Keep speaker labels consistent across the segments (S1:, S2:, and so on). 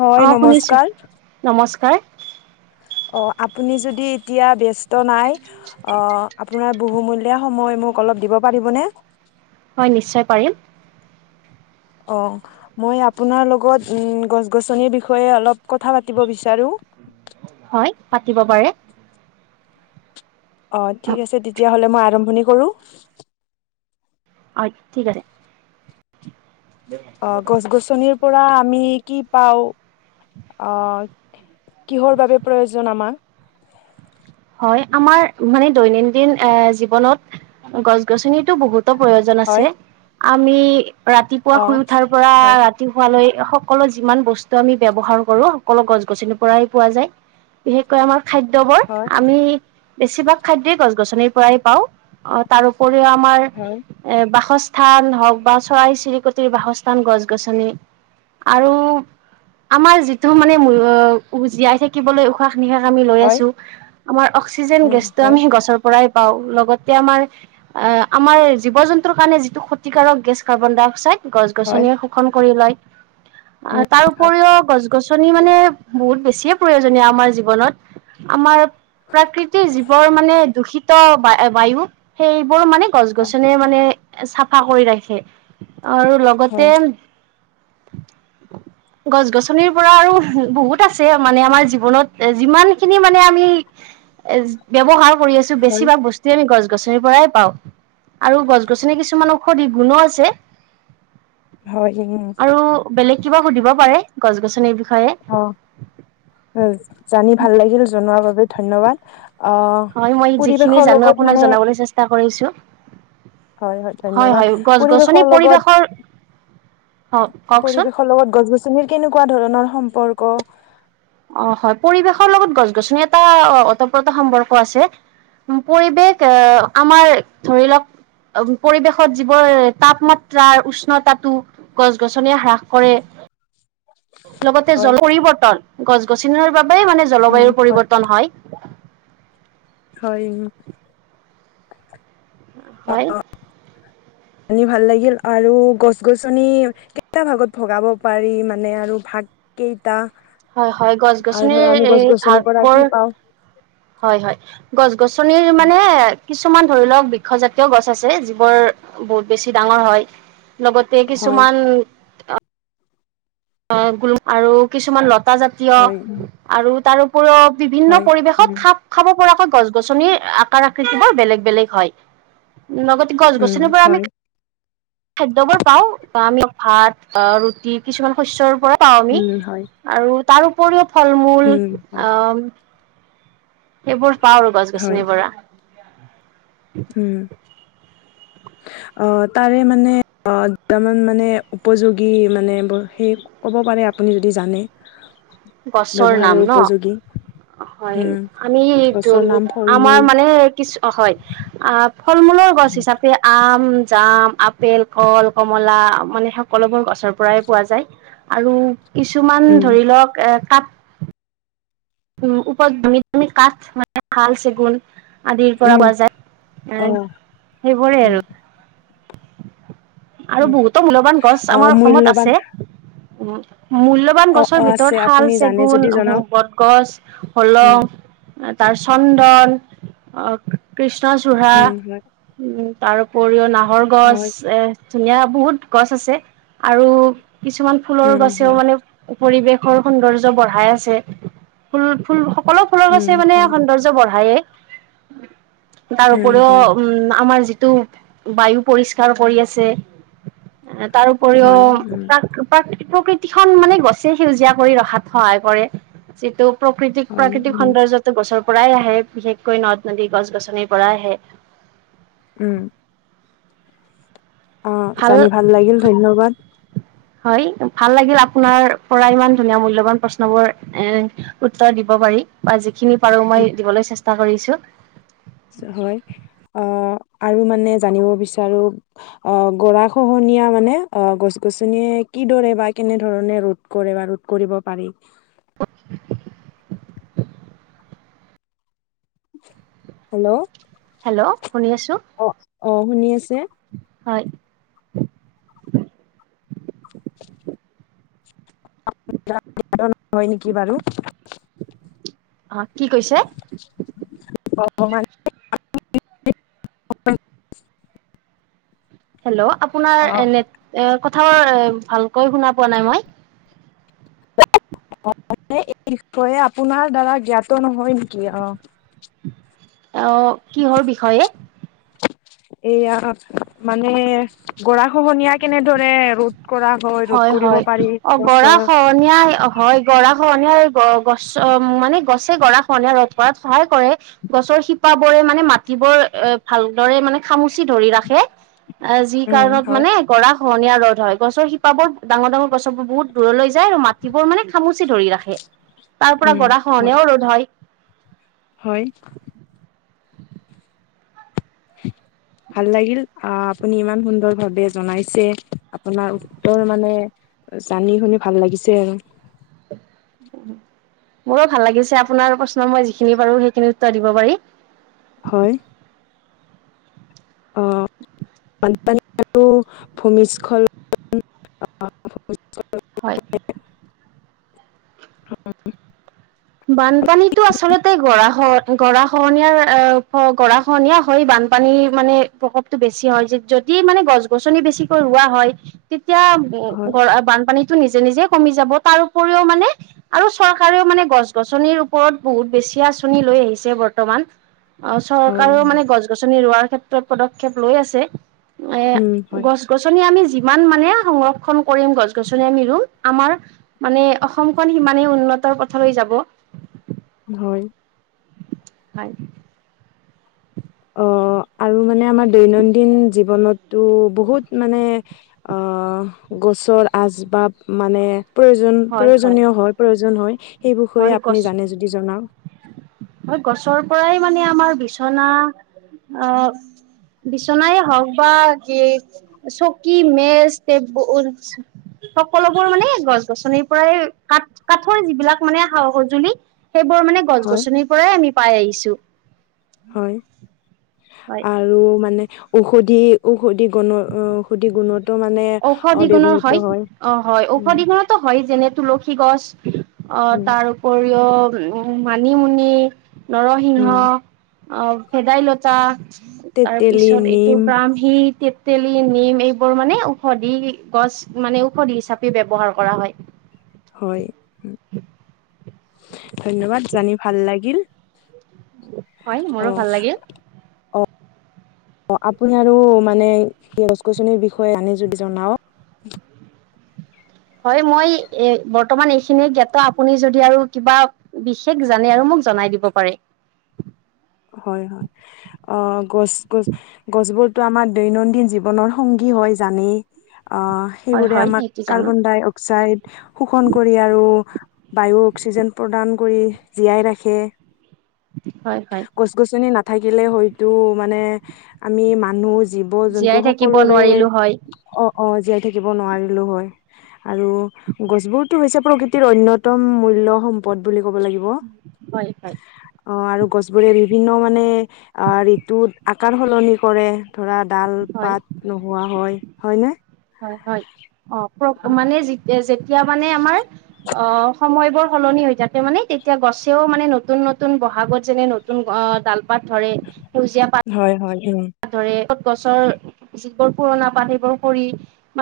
S1: হয়
S2: অহ, শুনিছো
S1: নমস্কাৰ
S2: নমস্কাৰ।
S1: অহ, আপুনি যদি এতিয়া ব্যস্ত নাই অ' আপোনাৰ বহুমূলীয়া সময় ম মোক অলপ দিব পাৰিবনে?
S2: হয়, নিশ্চয় পাৰিম।
S1: অহ, মই আপোনাৰ লগত উম গছ-গছনিৰ বিষয়ে অলপ কথা পাতিব বিচাৰো। [inaudible]
S2: হয়, পাতিব পাৰে।
S1: অগ, ঠিক আছে তেতিয়াহ'লে মই আৰম্ভণি কৰো
S2: হয়, ঠিক আছে।
S1: অহ, গছ- গছনিৰ পৰা আমি কি পাওঁ? অহ, কিহৰ বাবে প্ৰয়োজন আমাক?
S2: হয় আমাৰ মানে দৈনন্দিন এ' জীৱনত গছ গছনিতো বহুত প্ৰয়োজন আছে
S1: হয়
S2: আমি ৰাতিপুৱা
S1: অ
S2: শুই উঠাৰ পৰা
S1: হয়
S2: ৰাতি শুৱালৈ সকলো যিমান বস্তু আমি ব্যৱহাৰ কৰো সকলো গছ -গছনিৰ পৰাই পোৱা যায়। বিশেষকৈ আমাৰ খাদ্য,
S1: হয়
S2: আমি বেছিভাগ খাদ্যই গছ- গছনিৰ পৰাই পাওঁ অ', তাৰউপৰি আমাৰ
S1: হয়
S2: বাসস্থ স্থান হওক বা চৰাই- চিৰিকটিৰ বাসস্থান গছ- গছনি আৰু আমাৰ যিটো মানে জীয়াই থাকিবলৈ উশাহ নিশাক আমি লৈ
S1: হয়
S2: আছো আমাৰ অক্সিজেন
S1: উম
S2: গেছটো
S1: হয়
S2: আমি সেই গছৰ পৰাই পাওঁ। লগতে আমাৰ অ' আমাৰ জীৱ -জন্তুৰ কাৰণে যিটো ক্ষতিকাৰক গেছ কাৰ্বন- ডাই - অক্সাইড গছ
S1: হয়
S2: -গছনি শোষন কৰি লয় আহ
S1: উম
S2: তাৰ
S1: হয়
S2: উপৰিও গছ - গছনি মানে বহুত বেছিয়ে প্ৰয়োজনীয় আমাৰ জীৱনত আমাৰ প্ৰাকৃতিৰ জীৱৰ মানে দূষিত বায়ু সেই বোৰ মানে গছ- গছনিয়ে মানে চাফা কৰি ৰাখে আৰু
S1: হয়
S2: লগতে
S1: [inaudible]
S2: গছ গছনিৰ পৰা আৰু বহুত আছে মানে আমাৰ জীৱনত যিমান খিনি মানে আমি এ ব্যৱহাৰ কৰি আছো
S1: হয়
S2: বেছিভাগ বস্তুৱে আমি গছ গছ গছনিৰ পৰাই পাওঁ। আৰু গছ গছনি কিছুমান ঔষধি গুণো আছে।
S1: হয় উম
S2: আৰু বেলেগ কিবা সুধিব পাৰে, গছ গছনিৰ বিষয়ে।
S1: অ, জানি ভাল লাগিল জনোৱাৰ বাবে ধন্যবাদ। আহ
S2: হয় মই যিখিনি
S1: পৰিৱেশৰ
S2: জানো
S1: লগত
S2: আপোনাক
S1: মানে
S2: জনাবলৈ চেষ্টা কৰিছো
S1: হয় হয় ধন্যবাদ
S2: গছ গছনি
S1: পৰিৱেশৰ লগত-
S2: পৰিৱেশৰ অ কওকচোন
S1: পৰিৱেশৰ লগত গছ গছনিৰ কেনেকুৱা ধৰণৰ সম্পৰ্ক?
S2: অ হয় পৰিৱেশৰ লগত গছ গছনি এটা উতঃ প্ৰোতঃ সম্পৰ্ক আছে। পৰিৱেশ আহ আমাৰ ধৰি লওক, পৰিৱেশত যিবোৰ তাপমাত্ৰাৰ উষ্ণতাটো গছ গছনিয়ে হ্ৰাস কৰে। লগতে
S1: হয়
S2: জল পৰিৱৰ্তন গছ -গছনি বাবে মানে
S1: উম
S2: জলবায়ুৰ
S1: হয়
S2: পৰিৱৰ্তন হয়।
S1: হয়
S2: হয়
S1: আনি ভাল লাগিল আৰু গছ গছনি কেইটা ভাগত ভগাব পাৰি মানে আৰু ভাগ কেই
S2: হয় হয় গছ -গছনিৰ এই
S1: গছ গছনিৰ
S2: ভাগ
S1: পৰা
S2: বোৰ
S1: কি পাওঁ
S2: হয় হয় গছ- গছনিৰ মানে কিছুমান ধৰি লওক বৃক্ষজাতীয় গছ আছে যিবোৰ বহুত বেছি ডাঙৰ হয়। লগতে
S1: হয়
S2: কিছুমান অ গ আৰু কিছুমান লতা জাতীয়
S1: হয়
S2: আৰু তাৰো [unintelligible] বিভিন্ন
S1: হয়
S2: পৰিৱেশত
S1: উম
S2: খাপ খাব পৰাকৈ। গছ -গছনি আকাৰ আকৃতি বোৰ বেলেগ বেলেগ হয়। [unintelligible] লগতে
S1: উম
S2: গছ-গছনিৰ পৰা আমি
S1: হয়
S2: খাদ্যবোৰ পাওঁ বা আমি ভাত ৰুটি কিছুমান শস্যৰ পৰা। পাওঁ আমি
S1: উম হয়
S2: আৰু তাৰ উপৰিও ফল মূল
S1: উম হয়
S2: আহ এইবোৰ পাওঁ আৰু গছ
S1: হয়
S2: -গছনি পৰা।
S1: উম! অ তাৰে মানে অ যামান মানে উপযোগী মানে সেই ক'ব প [unintelligible] মানে আপুনি এই টো জানে
S2: গছৰ নাম
S1: ব্যৱহাৰৰ
S2: ন
S1: উপযোগী
S2: হয়
S1: উম
S2: আমি
S1: গছৰ নাম ফল
S2: আমাৰ
S1: মূল
S2: মানে কিছু হয় আ ফল মূলৰ গছ হিচাপে আম জাম, আপেল, কল, কমলা, মানে সকলোবোৰ গছৰ পৰাই পোৱা যায় আৰু কিছুমান
S1: উম
S2: ধৰি লওক এ কাপ উ উপমিমি কাঠ মানে হাল চেগুন [unintelligible] আদিৰ পৰা
S1: উম
S2: বজায় এ
S1: অ'
S2: সেইবোৰে
S1: উম
S2: আৰু আৰু
S1: উম
S2: বহুতো মূল্যবান গছ
S1: অ'
S2: আমাৰ অসমত
S1: মূল্যবান
S2: আছে। উম, মূল্যবান
S1: অ'
S2: গছৰ
S1: অ' আছে
S2: ভিতৰত শাল,
S1: আপুনি জানে
S2: চেগুন,
S1: যদি জনাওক
S2: বটগছ, হলং।
S1: উম
S2: তাৰ চন্দন, কৃষ্ণচূড়া।
S1: উম হয়
S2: তাৰ উপৰিও নাহৰ গছ,
S1: হয়
S2: এ ধুনীয়া বহুত গছ আছে আৰু। কিছুমান ফুলৰ
S1: উম
S2: গছেও
S1: হয়
S2: মানে [unintelligible] পৰিৱেশৰ সৌন্দৰ্য্য বঢ়াই আছে ফুল ফুল অলপ ফুলৰ
S1: উম
S2: গছে মানে
S1: হয়
S2: সৌন্দৰ্য বঢ়ায়েই তাৰ
S1: উম
S2: উপৰিও
S1: হয়
S2: উম! আমাৰ যিটো বায়ু পৰিষ্কাৰ কৰি আছে তাৰপৰিও
S1: হয় উম
S2: প্ৰাক প্ৰাক প্ৰকৃতি খন মানে গছে সেউজীয়া কৰি ৰখাত সহায় কৰে যিটো প্ৰকৃতিক
S1: হয়
S2: প্ৰাকৃতিক
S1: উম
S2: সৌন্দৰ্যতে গছৰ পৰাই আহে বিশেষকৈ নদ- নদী গছ গছনিৰ পৰাই আহে
S1: উম অ জানি ভাল লাগিল ধন্যবাদ।
S2: হয় ভাল লাগিল আপোনাৰ পৰা ইমান ধুনীয়া মূল্যবান প্ৰশ্ন বোৰ এ উত্তৰ দিব পাৰি। যিখিনি পাৰোঁ মই দিবলৈ চেষ্টা কৰিছোঁ।
S1: হয় আহ আৰু মানে জানিব বিচাৰো অ গৰা খহন নীয়া মানে অ গছ-গছনিয়ে কিদৰে বা কেনে ধৰণে ৰোধ কৰে বা ৰোধ কৰিব পাৰি
S2: [inaudible]
S1: হেল্ল'
S2: হেল্ল' শুনি আছোঁ
S1: অ অ শুনি আছো
S2: হয়
S1: হয় নেকি বাৰু।
S2: আহ কি কৈছে।
S1: [unintelligible]
S2: হেল্ল' আপোনাৰ
S1: অ
S2: কথা ভালকৈ শুনা পোৱা নাই মই
S1: [unintelligible] এই বিষয়ে আপোনাৰ দ্বাৰা জ্ঞাত নহয় নেকি? আহ
S2: আহ কিহৰ বিষয়ে।
S1: এয়া মানে গৰা খহনীয়া কেনেদৰে ৰদ।
S2: হয় হয় অ গৰা
S1: গছৰ
S2: খহনীয়া হয় গৰা খনীয়া গছ মানে গছে গৰা খহনীয়া ৰ'দ কৰাত সহায় কৰে গছৰ শিপ বোৰে। মানে মাটিবোৰ এ ভালদৰে মানে খামুচি ধৰি ৰাখে। অ যি
S1: উম
S2: কাৰণত
S1: হয়
S2: মানে গৰা খহনীয়া ৰ'দ হয় গছৰ শিপা। শিপাবোৰ ডাঙৰ ডাঙৰ গছ বোৰ বহুত দূৰলৈ যায় আৰু মাটিবোৰ মানে খামুচি ধৰি ৰাখে। তাৰ পৰা
S1: উম
S2: গৰা
S1: হয়
S2: খহনীয়াও ৰ'দ হয়
S1: হয়। [unintelligible] ভাল লাগিল আহ আপুনি ইমান সুন্দৰ ভাৱে জনাইছে আপোনাৰ উত্তৰ মানে জানি শুনি ভাল লাগিছে আৰু
S2: [unintelligible] মোৰো ভাল লাগিছে আপোনাৰ প্ৰশ্ন মই যিখিনি পাৰো সেইখিনি উত্তৰ দিব পাৰি।
S1: হয়। অ বানপানী আৰু ভূমিস্খলন [unintelligible]
S2: হয় বানপানীটো আচলতে গৰাখহ গৰা খহনীয়াৰ গৰা খনীয়া হয় বান বানপানী মানে প্ৰকোপটো বেছি হয় যদি মানে গছ গছনি বেছিকৈ ৰোৱা হয় এতিয়া
S1: হয়
S2: বানপানীতো নিজে নিজে কমি যাব তাৰওপৰিও মানে আৰু চৰকাৰেও মানে গছ গছনিৰ ওপৰত বহুত বেছি আঁচনি লৈ আহিছে বৰ্তমান অ
S1: হয়
S2: চৰকাৰেও মানে গছ গছনি ৰোৱাৰ ক্ষেত্ৰত পদক্ষেপ লৈ আছে। এ
S1: উম হয়
S2: গছ গছনি আমি জি ইমান মানে সংৰক্ষণ কৰিম গছ গছনি আমি ৰুম আমাৰ মানে অসমখন সিমানে উন্নত তৰ পথলৈ যাব
S1: হয়
S2: হয়
S1: অ আৰু মানে আমাৰ দৈনন্দিন জীৱনটো বহুত মানে অ অহ গছৰ আচবাব মানে প্ৰয়োজন প্ৰয়োজনীয় হয় প্ৰয়োজন হয় সেই বিষয়ে
S2: হয় গছ
S1: আপুনি জানে যদি জনাওক।
S2: হয় গছৰ পৰাই মানে আমাৰ বিচনা আহ বিছনাই হওক বা যে চকী মেজ টেবুল সকলোবোৰ মানে গছ-গছনিৰ পৰাই কাঠ কাঠৰ যিবিলাক মানে সা-সঁজুলি সেইবোৰ মানে গছ
S1: হয়
S2: গছনিৰ পৰাই আমি পাই আহিছোঁ।
S1: হয় আৰু মানে ঔষধি সুদি গুণৰ অ সুদি গুণত
S2: ঔষধি গুণৰ হয় অ হয়
S1: উম
S2: ঔষধি গুণতো হয় যেনে তুলসী গছ অহ
S1: উম
S2: তাৰ উপৰিও উ মানিমুনি নৰসিংহ
S1: উম
S2: অ ভেদাইলতা তাৰ
S1: তেতেলী
S2: পিছত এইটো
S1: নিম
S2: ব্ৰাহ্মী, তেতেলী, নিম এইবোৰ মানে ঔষধি গছ মানে ঔষধ হিচাপে ব্যৱহাৰ কৰা হয়।
S1: হয় উম,
S2: [unintelligible]
S1: ধন্যবাদ জানি ভাল লাগিল।
S2: হয়
S1: অ
S2: মোৰো ভাল লাগিল
S1: অ আপুনি আৰু মানে গছ-গছনিৰ বিষয়ে জানে যদি জনাওক।
S2: হয় মই এ জনাই দিব পাৰে
S1: [inaudible] [inaudible] জানেই অ সেইবোৰে আমাক
S2: হয় হয় সেইটো জানো।
S1: কাৰ্বন- ডাই -অক্সাইড শোষণ কৰি আৰু বায়ু অক্সিজেন প্ৰদান কৰি জীয়াই ৰাখে
S2: হয় হয়
S1: গছ-গছনি নাথাকিলে হয়তো মানে আমি মানুহ জীৱ-জন্তু
S2: জীয়াই থাকিব
S1: সকলোৰে
S2: নোৱাৰিলো হয়।
S1: অ অ জীয়াই থাকিব নোৱাৰিলো হয়। আৰু গছবোৰতো হৈছে প্ৰকৃতিৰ অন্যতম মূল্য সম্পদ বুলি ক কব লাগিব
S2: হয় হয়
S1: আৰু গছবোৰ বিভিন্ন মানে ঋতুত আকাৰ সলনি কৰে ধৰা ডাল
S2: হয়
S1: -পাত নোহোৱা হয় হয়নে?
S2: হয় হয় অ মানে যি যেতিয়া মানে আমাৰ অ সময়বোৰ সলনি হৈ থাকে মানে তেতিয়া গছেও মানে নতুন নতুন বহাগত যেনে নতুন ডাল-পাত ধৰে সেউজীয়া পাত
S1: হয় হয় উম
S2: ধৰে গছৰ যিবোৰ পুৰণা পাত সেইবোৰ কৰি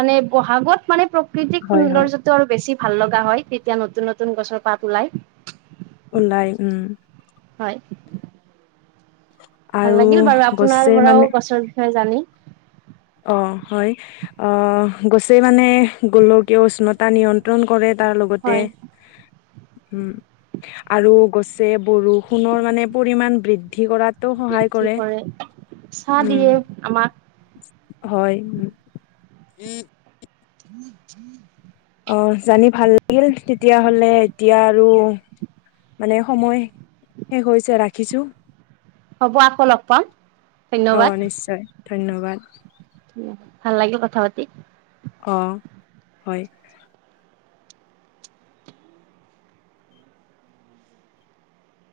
S2: মানে ব'হাগত মানে প্ৰাকৃতিক
S1: হয় হয়
S2: সৌন্দৰ্যটো আৰু বেছি ভাল লগা হয় তেতিয়া নতুন নতুন গছৰ পাত ওলাই
S1: ওলাই উম
S2: হয় ভাল
S1: আৰু
S2: লাগিল বাৰু আপোনাৰ
S1: গছে মানে
S2: পৰাও গছৰ বিষয়ে জানি
S1: অ হয় গছে মানে গোলকীয় উষ্ণতা নিমন্ত্ৰণ কৰে তাৰ লগতে
S2: হয়
S1: উম আৰু গছে বৰষুণৰ মানে পৰিমান বৃদ্ধি কৰাত
S2: বৃদ্ধি কৰে ছাঁ দিয়ে আমাক
S1: হয়
S2: [unintelligible]
S1: অ জানি ভাল লাগিল তেতিয়াহলে এতিয়া আৰু মানে সময় শেষ হৈছে ৰাখিছোঁ।
S2: হ'ব আকৌ লগ পাম ধন্যবাদ।
S1: অ' নিশ্চয় ধন্যবাদ।
S2: ভাল লাগিল কথা পাতি
S1: অ হয়